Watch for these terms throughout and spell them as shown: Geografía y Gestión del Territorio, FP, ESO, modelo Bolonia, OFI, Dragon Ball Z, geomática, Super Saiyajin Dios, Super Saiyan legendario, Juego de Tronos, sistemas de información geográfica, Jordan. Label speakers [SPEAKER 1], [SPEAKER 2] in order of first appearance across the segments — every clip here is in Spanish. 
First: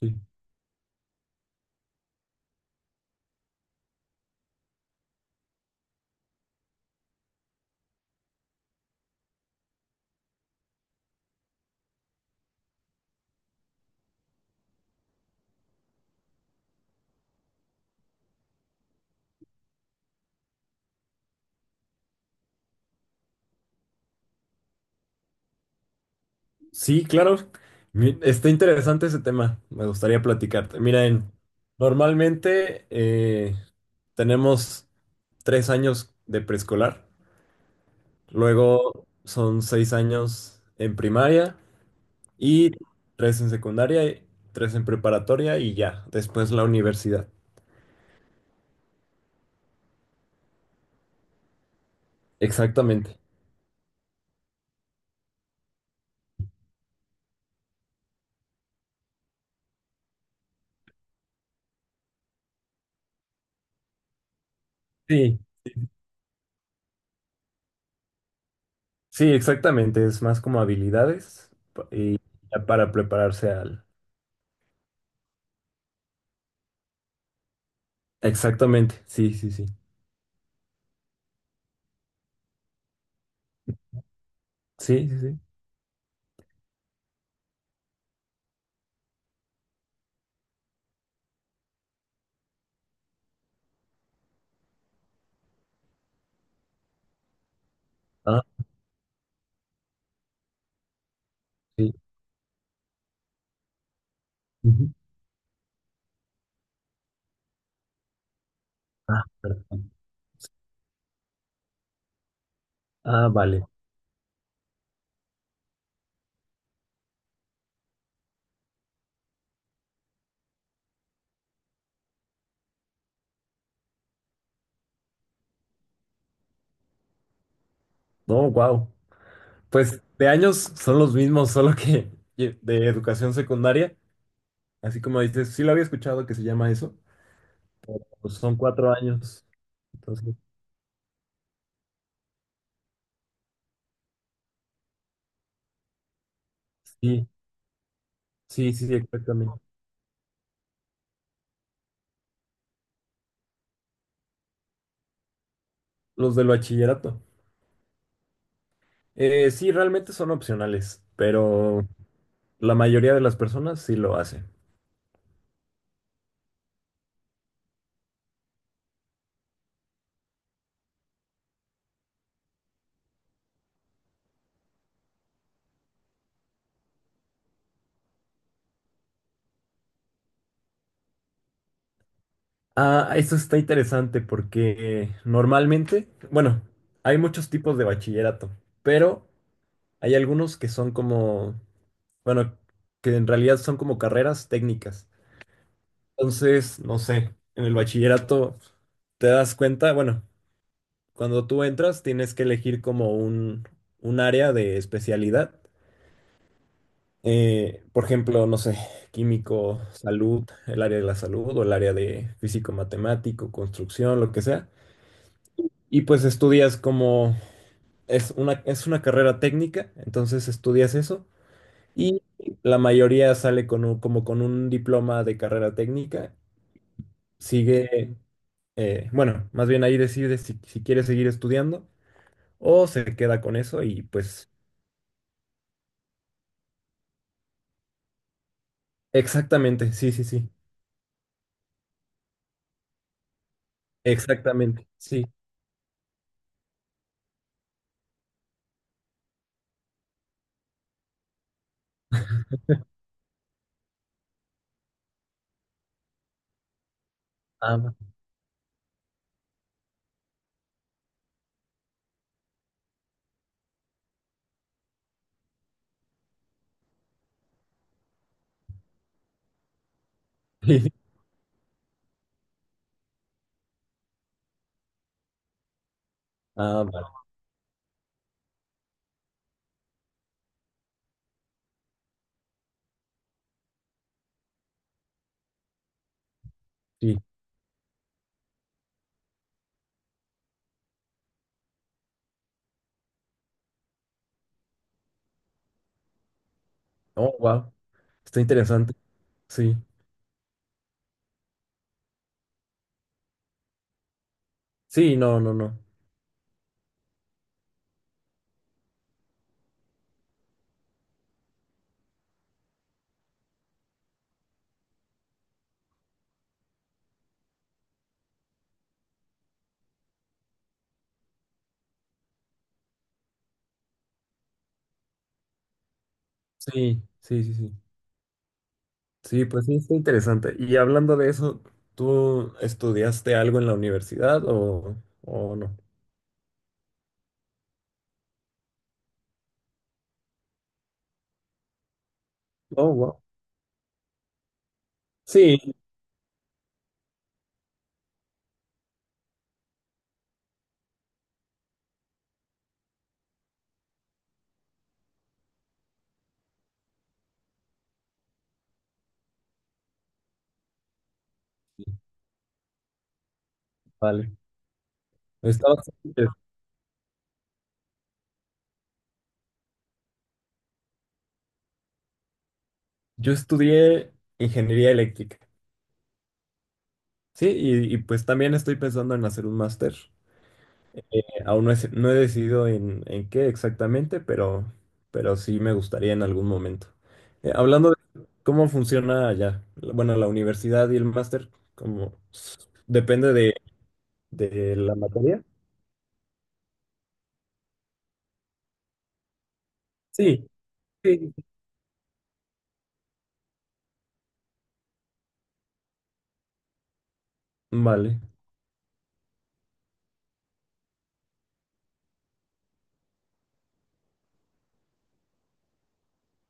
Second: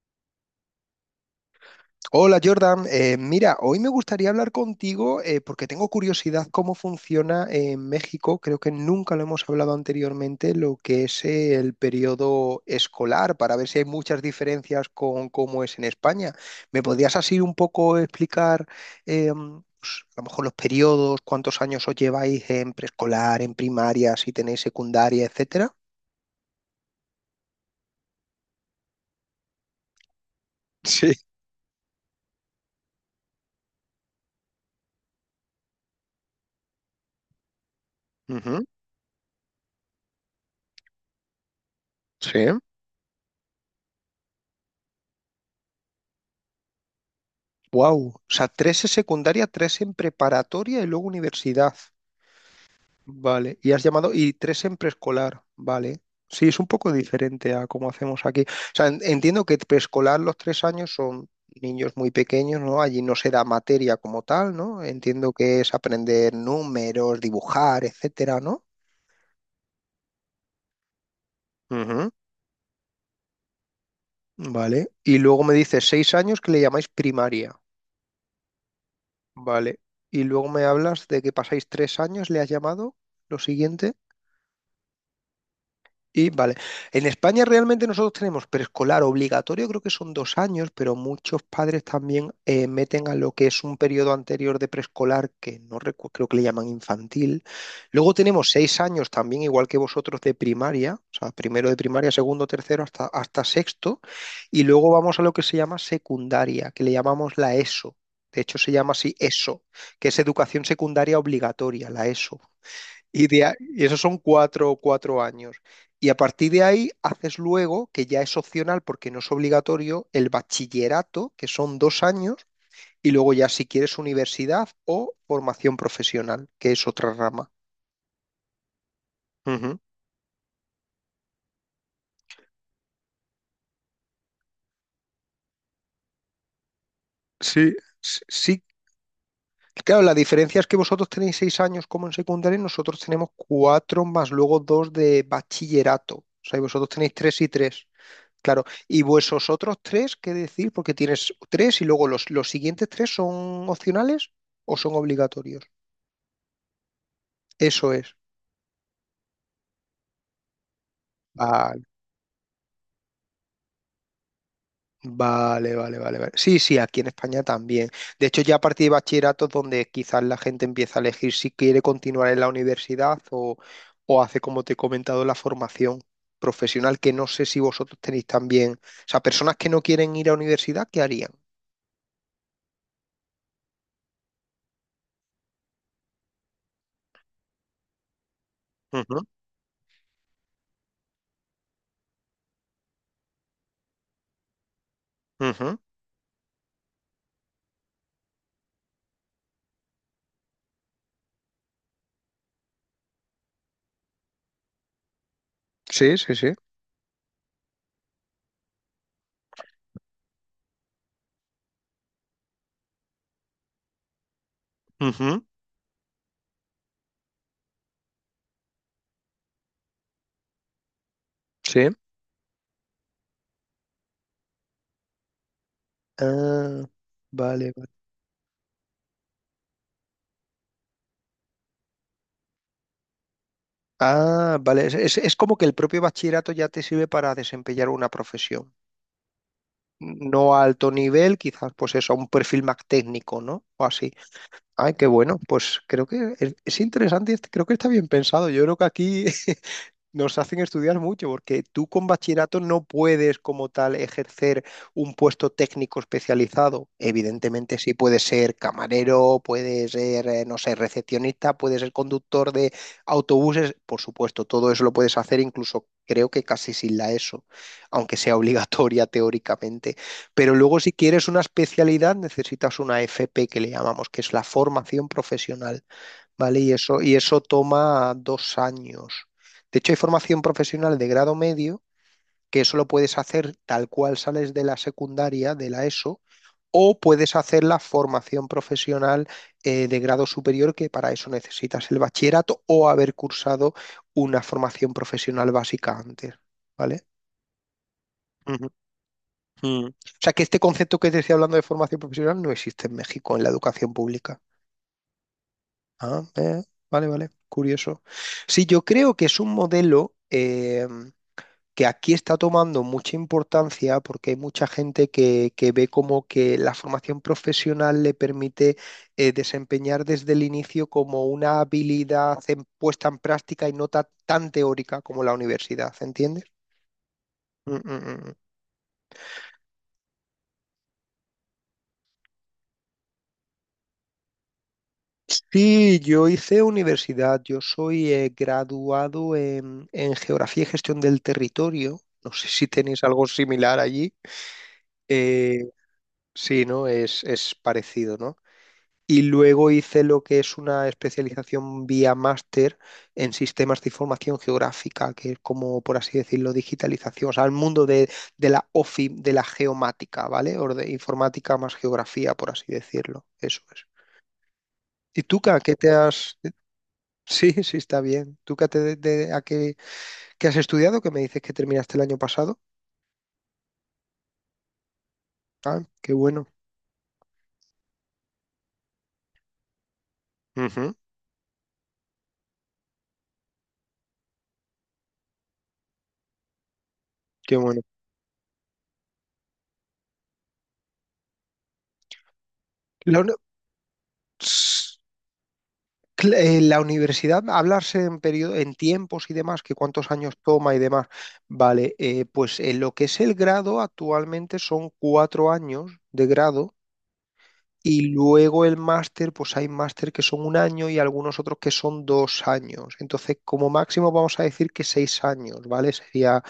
[SPEAKER 1] Sí,
[SPEAKER 2] Hola Jordan. Mira, hoy me gustaría hablar contigo porque tengo curiosidad cómo funciona en México. Creo que nunca lo hemos hablado anteriormente, lo que es el periodo escolar, para ver si hay muchas diferencias con cómo es en España. ¿Me podrías así un poco explicar eh, pues, a lo mejor los periodos, cuántos años os lleváis en preescolar, en primaria, si tenéis secundaria, etcétera?
[SPEAKER 1] sí, claro. Está interesante ese tema. Me gustaría platicarte.
[SPEAKER 2] Sí.
[SPEAKER 1] Miren, normalmente tenemos 3 años de preescolar,
[SPEAKER 2] Ujú.
[SPEAKER 1] luego son 6 años en primaria
[SPEAKER 2] Sí.
[SPEAKER 1] y tres en secundaria, y tres en preparatoria y ya, después la universidad.
[SPEAKER 2] Wow, o sea, tres en secundaria, tres en preparatoria y luego universidad.
[SPEAKER 1] Exactamente.
[SPEAKER 2] Vale, y has llamado, y tres en preescolar, vale. Sí, es un poco diferente a cómo hacemos aquí. O sea, entiendo que preescolar los tres años son niños muy pequeños, ¿no? Allí no se da materia como tal, ¿no? Entiendo
[SPEAKER 1] Sí,
[SPEAKER 2] que es aprender números, dibujar, etcétera, ¿no?
[SPEAKER 1] sí, exactamente. Es más como habilidades
[SPEAKER 2] Ujú.
[SPEAKER 1] y ya para prepararse al.
[SPEAKER 2] Vale. Y luego me dices seis años que le llamáis primaria,
[SPEAKER 1] Exactamente. Sí, sí, sí.
[SPEAKER 2] vale. Y luego me hablas de que pasáis tres años, ¿le has llamado? Lo siguiente.
[SPEAKER 1] Sí, sí, sí.
[SPEAKER 2] Y vale, en España realmente nosotros tenemos preescolar obligatorio, creo que son dos años, pero muchos padres también meten a lo que es un periodo anterior de preescolar, que no recu- creo que le llaman infantil. Luego tenemos seis años también, igual que vosotros, de primaria, o sea, primero de
[SPEAKER 1] Sí.
[SPEAKER 2] primaria, segundo, tercero, hasta, hasta sexto. Y
[SPEAKER 1] Ujú.
[SPEAKER 2] luego vamos a lo que se llama secundaria, que le llamamos la ESO. De hecho, se llama así
[SPEAKER 1] Ah,
[SPEAKER 2] ESO,
[SPEAKER 1] perdón.
[SPEAKER 2] que es educación secundaria obligatoria, la ESO. Y,
[SPEAKER 1] Ah, vale.
[SPEAKER 2] y esos son cuatro, cuatro años. Y a partir de ahí haces luego, que ya es opcional porque no es obligatorio, el bachillerato, que son dos años, y luego ya si quieres universidad o formación profesional, que es otra rama.
[SPEAKER 1] No, wow.
[SPEAKER 2] Ujú.
[SPEAKER 1] Pues de años son los mismos, solo que de educación secundaria, así como dices, sí lo había escuchado que se llama eso,
[SPEAKER 2] Sí,
[SPEAKER 1] pero pues son
[SPEAKER 2] sí.
[SPEAKER 1] 4 años.
[SPEAKER 2] Claro, la
[SPEAKER 1] Entonces,
[SPEAKER 2] diferencia es que vosotros tenéis seis años como en secundaria y nosotros tenemos cuatro más luego dos de bachillerato. O sea, y vosotros tenéis
[SPEAKER 1] sí,
[SPEAKER 2] tres y tres. Claro,
[SPEAKER 1] sí, sí,
[SPEAKER 2] y vuesos
[SPEAKER 1] exactamente.
[SPEAKER 2] otros tres, ¿qué decir? Porque tienes tres y luego los siguientes tres son opcionales o son obligatorios.
[SPEAKER 1] Los del bachillerato.
[SPEAKER 2] Eso es.
[SPEAKER 1] Sí, realmente son opcionales,
[SPEAKER 2] Vale,
[SPEAKER 1] pero la mayoría de las personas sí lo hacen.
[SPEAKER 2] vale, vale, vale, vale. Sí, sí, aquí en España también. De hecho, ya a partir de bachillerato es donde quizás la gente empieza a elegir si quiere continuar en la universidad o hace, como te he comentado, la formación profesional, que no sé si vosotros tenéis también. O sea, personas que no quieren ir a universidad, ¿qué harían?
[SPEAKER 1] Ah, esto está interesante porque normalmente, bueno, hay muchos tipos de bachillerato,
[SPEAKER 2] Ujú,
[SPEAKER 1] pero hay algunos que son como, bueno, que en realidad son como carreras técnicas.
[SPEAKER 2] ujú.
[SPEAKER 1] Entonces, no sé, en el bachillerato te das cuenta, bueno, cuando tú entras tienes que elegir como un área de especialidad.
[SPEAKER 2] Sí, sí, sí.
[SPEAKER 1] Por ejemplo, no sé, químico, salud, el área de la salud o el área de físico matemático, construcción, lo que sea.
[SPEAKER 2] Ujú.
[SPEAKER 1] Y pues estudias como es una carrera técnica, entonces estudias eso
[SPEAKER 2] Sí.
[SPEAKER 1] y la mayoría sale con como con un diploma de carrera técnica.
[SPEAKER 2] Ah, vale, vale.
[SPEAKER 1] Sigue, bueno, más bien ahí decide si quiere seguir estudiando o se queda con eso y pues
[SPEAKER 2] Ah, vale. Es como que el propio bachillerato ya te sirve para desempeñar una profesión.
[SPEAKER 1] exactamente, sí, sí, sí,
[SPEAKER 2] No a alto nivel, quizás, pues eso, a un perfil más técnico, ¿no? O así.
[SPEAKER 1] exactamente,
[SPEAKER 2] Ay, qué
[SPEAKER 1] sí.
[SPEAKER 2] bueno. Pues creo que es interesante, y creo que está bien pensado. Yo creo que aquí nos hacen estudiar mucho porque tú con bachillerato no puedes como tal ejercer un puesto técnico especializado. Evidentemente
[SPEAKER 1] Ah,
[SPEAKER 2] sí
[SPEAKER 1] va.
[SPEAKER 2] puedes ser camarero, puedes ser, no sé, recepcionista, puedes ser conductor de autobuses. Por supuesto, todo eso lo puedes hacer incluso creo que casi sin la ESO, aunque sea obligatoria teóricamente. Pero luego si
[SPEAKER 1] sí,
[SPEAKER 2] quieres una especialidad necesitas una FP que le llamamos, que es la formación profesional. ¿Vale?
[SPEAKER 1] ah, vale,
[SPEAKER 2] Y eso toma dos años. De hecho, hay formación profesional de grado medio que eso lo puedes hacer tal cual sales de la secundaria, de la ESO, o
[SPEAKER 1] sí.
[SPEAKER 2] puedes hacer la formación profesional de grado superior, que para eso necesitas el bachillerato o haber cursado una formación profesional básica antes, ¿vale?
[SPEAKER 1] Oh, wow, está
[SPEAKER 2] Ujú.
[SPEAKER 1] interesante, sí.
[SPEAKER 2] Mm. O sea que este concepto que te estoy hablando de formación profesional no existe en México en la educación pública.
[SPEAKER 1] Sí, no, no, no.
[SPEAKER 2] Ah, vale, vale, curioso. Sí, yo creo que es un modelo que aquí está tomando mucha importancia porque hay mucha gente que ve como que la formación profesional le permite desempeñar desde el inicio como una habilidad puesta en práctica y no tan teórica como la universidad, ¿entiendes?
[SPEAKER 1] Sí, sí, sí, sí.
[SPEAKER 2] Mm, mm, mm, mm.
[SPEAKER 1] Sí, pues sí, está interesante. Y hablando de eso, ¿tú estudiaste algo en la universidad o no?
[SPEAKER 2] Sí, yo hice universidad, yo soy graduado en Geografía y Gestión del Territorio. No sé si
[SPEAKER 1] Oh,
[SPEAKER 2] tenéis
[SPEAKER 1] wow.
[SPEAKER 2] algo similar allí.
[SPEAKER 1] Sí,
[SPEAKER 2] Eh, sí, ¿no? Es parecido, ¿no? Y luego hice lo que es una especialización vía máster en sistemas de información geográfica, que es como, por así decirlo, digitalización, o sea, el mundo de la OFI, de la geomática, ¿vale? O de informática más geografía, por así decirlo. Eso es.
[SPEAKER 1] vale.
[SPEAKER 2] ¿Y tú, Ka,
[SPEAKER 1] Está
[SPEAKER 2] qué te
[SPEAKER 1] bastante.
[SPEAKER 2] has, sí, sí, está bien? ¿Tú qué, te, de, a qué, qué has estudiado? Que me dices que terminaste el año pasado.
[SPEAKER 1] Yo estudié ingeniería eléctrica,
[SPEAKER 2] Ah, qué bueno.
[SPEAKER 1] sí, y pues también estoy pensando en hacer un máster.
[SPEAKER 2] Ujú,
[SPEAKER 1] Aún no he decidido en qué exactamente, pero sí me gustaría en algún momento.
[SPEAKER 2] qué bueno.
[SPEAKER 1] Hablando de cómo funciona allá, bueno, la universidad y el máster, como
[SPEAKER 2] La,
[SPEAKER 1] depende
[SPEAKER 2] uni-
[SPEAKER 1] de la
[SPEAKER 2] Ss,
[SPEAKER 1] materia.
[SPEAKER 2] la universidad, hablarse en periodo, en tiempos y demás, que cuántos años
[SPEAKER 1] Sí,
[SPEAKER 2] toma y demás.
[SPEAKER 1] sí.
[SPEAKER 2] Vale, pues en lo que es el grado, actualmente son cuatro años de grado. Y
[SPEAKER 1] Vale.
[SPEAKER 2] luego el máster, pues hay máster que son un año y algunos otros que son dos años. Entonces, como máximo vamos a decir que seis años, ¿vale? Sería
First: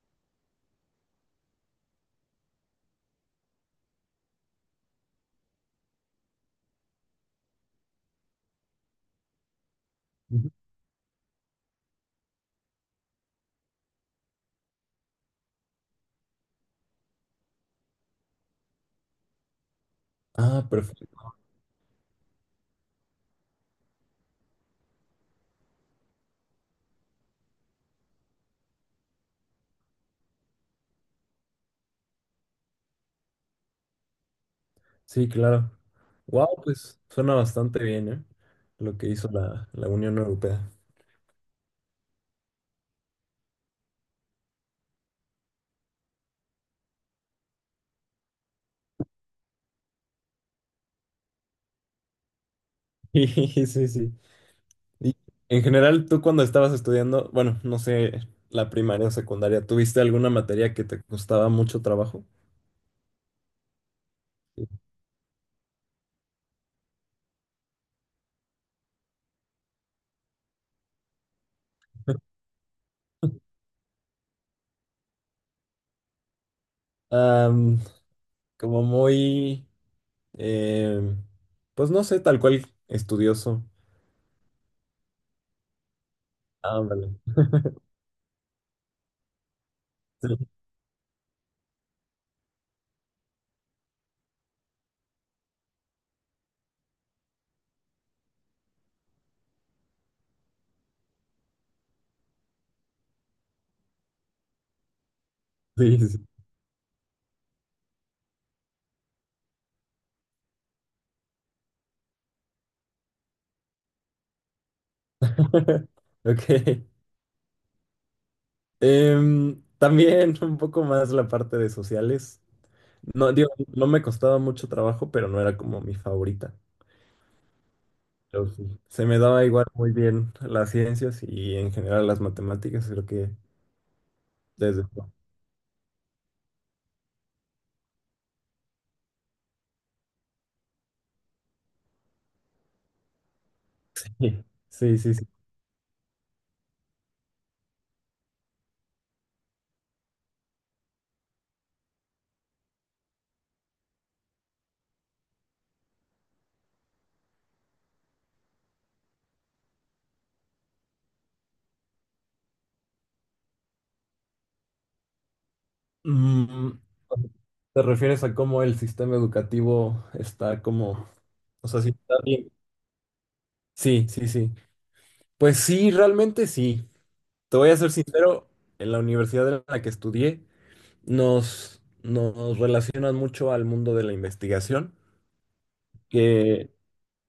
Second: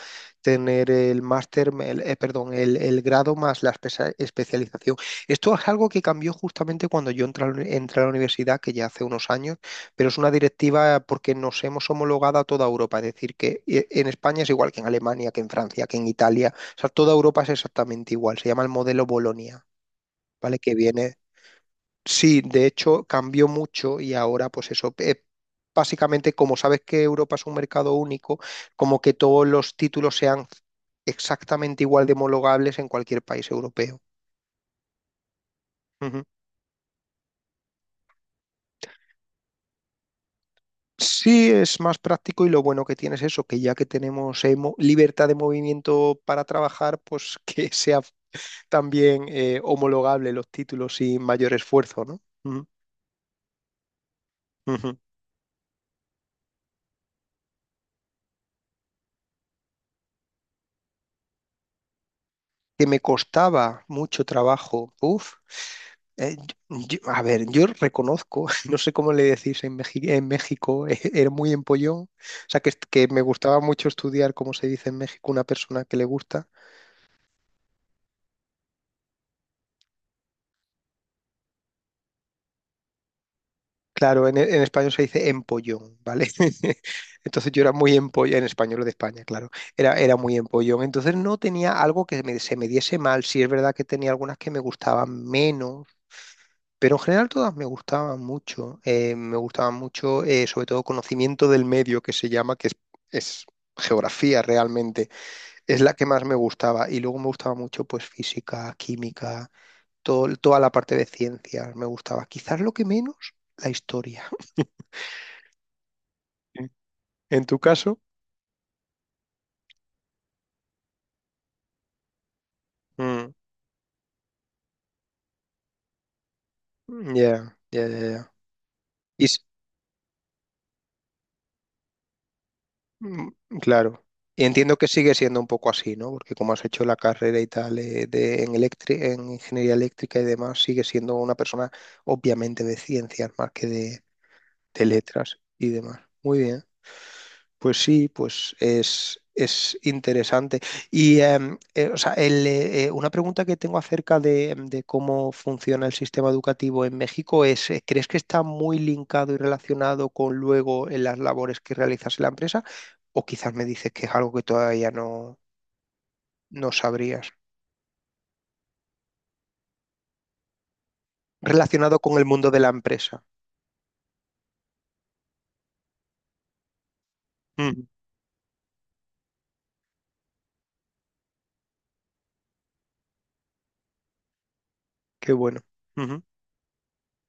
[SPEAKER 2] tener el máster, perdón, el grado más la especialización. Esto es algo que cambió justamente cuando yo entré, a la entré a la universidad, que ya hace unos años, pero es una
[SPEAKER 1] Ujú.
[SPEAKER 2] directiva porque nos hemos homologado a toda Europa. Es decir, que en España es igual que en Alemania, que en Francia, que en Italia. O sea, toda Europa es exactamente igual. Se llama el modelo Bolonia, ¿vale?
[SPEAKER 1] Ah,
[SPEAKER 2] Que
[SPEAKER 1] perfecto.
[SPEAKER 2] viene... Sí, de hecho cambió mucho y ahora pues eso, básicamente como sabes que Europa es un mercado único, como que todos los títulos sean exactamente igual de homologables en cualquier país europeo.
[SPEAKER 1] Sí, claro.
[SPEAKER 2] Ujú.
[SPEAKER 1] Wow, pues suena bastante bien, ¿eh? Lo que hizo la Unión Europea.
[SPEAKER 2] Sí, es más práctico y lo bueno que tiene es eso, que ya que tenemos libertad de movimiento para trabajar, pues que sea también homologable los títulos sin mayor esfuerzo, ¿no? Ujú,
[SPEAKER 1] Sí, sí, sí.
[SPEAKER 2] ujú.
[SPEAKER 1] Y en general, tú cuando estabas estudiando, bueno, no sé, la primaria o secundaria, ¿tuviste alguna materia que te costaba mucho trabajo?
[SPEAKER 2] Que me costaba mucho
[SPEAKER 1] Sí.
[SPEAKER 2] trabajo, uf, Eh, a ver, yo reconozco, no sé cómo le decís en México, era muy empollón. O sea, que me gustaba mucho estudiar cómo se dice en México una persona que le gusta.
[SPEAKER 1] Am, como muy, em, pues no sé, tal cual estudioso.
[SPEAKER 2] Claro, en español se dice empollón, ¿vale?
[SPEAKER 1] Ah, vale.
[SPEAKER 2] Entonces yo era muy empollón, en español de España, claro, era muy empollón. Entonces no tenía algo que se me diese mal. Sí es verdad que tenía algunas que me gustaban menos. Pero en general todas me gustaban mucho. Me gustaban mucho, sobre todo, conocimiento del medio, que se llama, es geografía realmente. Es la
[SPEAKER 1] Sí,
[SPEAKER 2] que
[SPEAKER 1] sí.
[SPEAKER 2] más
[SPEAKER 1] sí.
[SPEAKER 2] me gustaba. Y luego me gustaba mucho, pues, física, química, toda la parte de ciencias me gustaba. Quizás lo que menos, la historia.
[SPEAKER 1] Ok.
[SPEAKER 2] ¿En tu caso?
[SPEAKER 1] También un poco más la parte de sociales. No,
[SPEAKER 2] Mm,
[SPEAKER 1] digo, no me costaba mucho trabajo, pero no era como mi favorita.
[SPEAKER 2] ya, ya, ya, ya.
[SPEAKER 1] Pero sí, se me
[SPEAKER 2] Y s-
[SPEAKER 1] daba igual muy bien las ciencias y en general las matemáticas, creo
[SPEAKER 2] Mm.
[SPEAKER 1] que
[SPEAKER 2] Claro. Y entiendo
[SPEAKER 1] desde.
[SPEAKER 2] que sigue siendo un poco así, ¿no? Porque como has hecho la carrera y tal en en ingeniería eléctrica y demás, sigue siendo una persona obviamente de ciencias más que
[SPEAKER 1] Sí,
[SPEAKER 2] de
[SPEAKER 1] sí, sí, sí.
[SPEAKER 2] letras y demás. Muy bien. Pues sí, pues es interesante. Y o sea, una pregunta que tengo acerca de, de cómo funciona el sistema educativo en México es, ¿crees que está muy linkado y relacionado con luego las labores que realizas en la empresa? O quizás me dices que es algo que todavía no, no
[SPEAKER 1] Mm,
[SPEAKER 2] sabrías.
[SPEAKER 1] ¿te refieres a cómo el sistema educativo está como. O sea, sí
[SPEAKER 2] Relacionado
[SPEAKER 1] está
[SPEAKER 2] con el mundo
[SPEAKER 1] bien.
[SPEAKER 2] de la empresa.
[SPEAKER 1] Sí, sí, sí. Pues sí, realmente sí. Te voy a
[SPEAKER 2] Mm,
[SPEAKER 1] ser sincero, en la universidad en la que estudié nos relacionan mucho al mundo de la investigación,
[SPEAKER 2] qué bueno. Ujú,
[SPEAKER 1] que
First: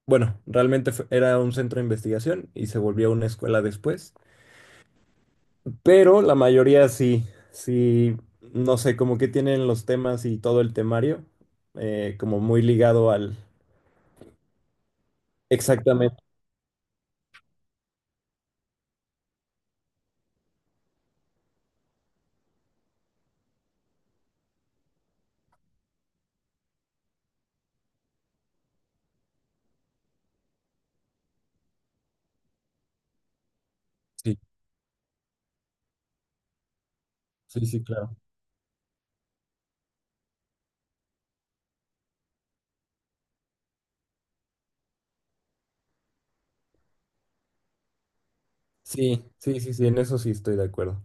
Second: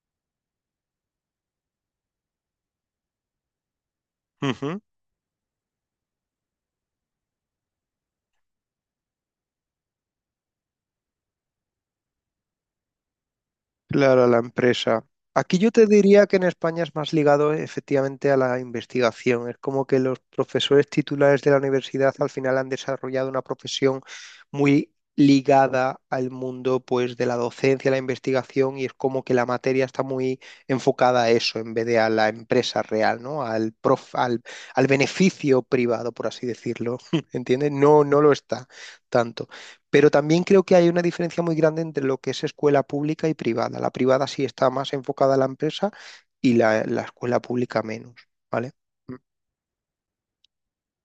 [SPEAKER 1] bueno, realmente era un centro de investigación y se volvió una escuela después,
[SPEAKER 2] ujú.
[SPEAKER 1] pero la mayoría sí, sí, no sé, como que tienen los temas y todo el temario, como muy ligado al.
[SPEAKER 2] Claro, a la empresa. Aquí yo te
[SPEAKER 1] Exactamente,
[SPEAKER 2] diría que en España es más ligado efectivamente a la investigación. Es como que los profesores titulares de la universidad al final han desarrollado una profesión muy ligada al mundo pues de la docencia, la investigación y es como que la materia está muy enfocada a eso en vez de a la empresa real, ¿no?
[SPEAKER 1] sí,
[SPEAKER 2] Al beneficio privado, por así decirlo.
[SPEAKER 1] sí,
[SPEAKER 2] ¿Entiendes?
[SPEAKER 1] sí,
[SPEAKER 2] No,
[SPEAKER 1] claro.
[SPEAKER 2] no lo está tanto. Pero también creo que hay una diferencia muy grande entre lo que es escuela pública y privada. La privada sí está más enfocada a la empresa y la escuela pública menos, ¿vale? Mm.
[SPEAKER 1] Sí, sí, sí, sí, en eso sí estoy de acuerdo.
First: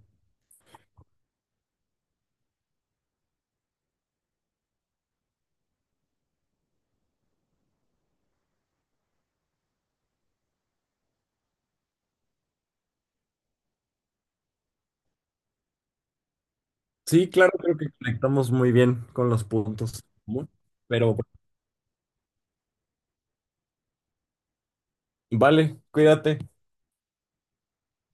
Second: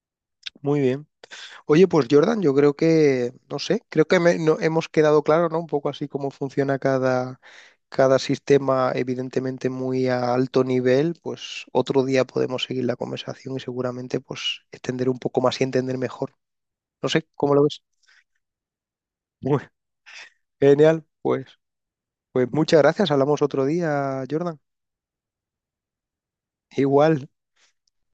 [SPEAKER 2] Muy bien. Oye, pues Jordan, yo creo que, no sé, creo que hemos quedado claro, ¿no? Un poco así cómo funciona cada, cada sistema, evidentemente muy a alto nivel. Pues otro día podemos seguir la conversación y seguramente pues extender un poco más y entender mejor. No sé,
[SPEAKER 1] Sí, claro,
[SPEAKER 2] ¿cómo lo
[SPEAKER 1] creo
[SPEAKER 2] ves?
[SPEAKER 1] que conectamos muy bien con los
[SPEAKER 2] Muy
[SPEAKER 1] puntos en común,
[SPEAKER 2] genial,
[SPEAKER 1] pero bueno,
[SPEAKER 2] pues. Pues muchas gracias, hablamos otro día, Jordan.
[SPEAKER 1] vale, cuídate.
[SPEAKER 2] Igual.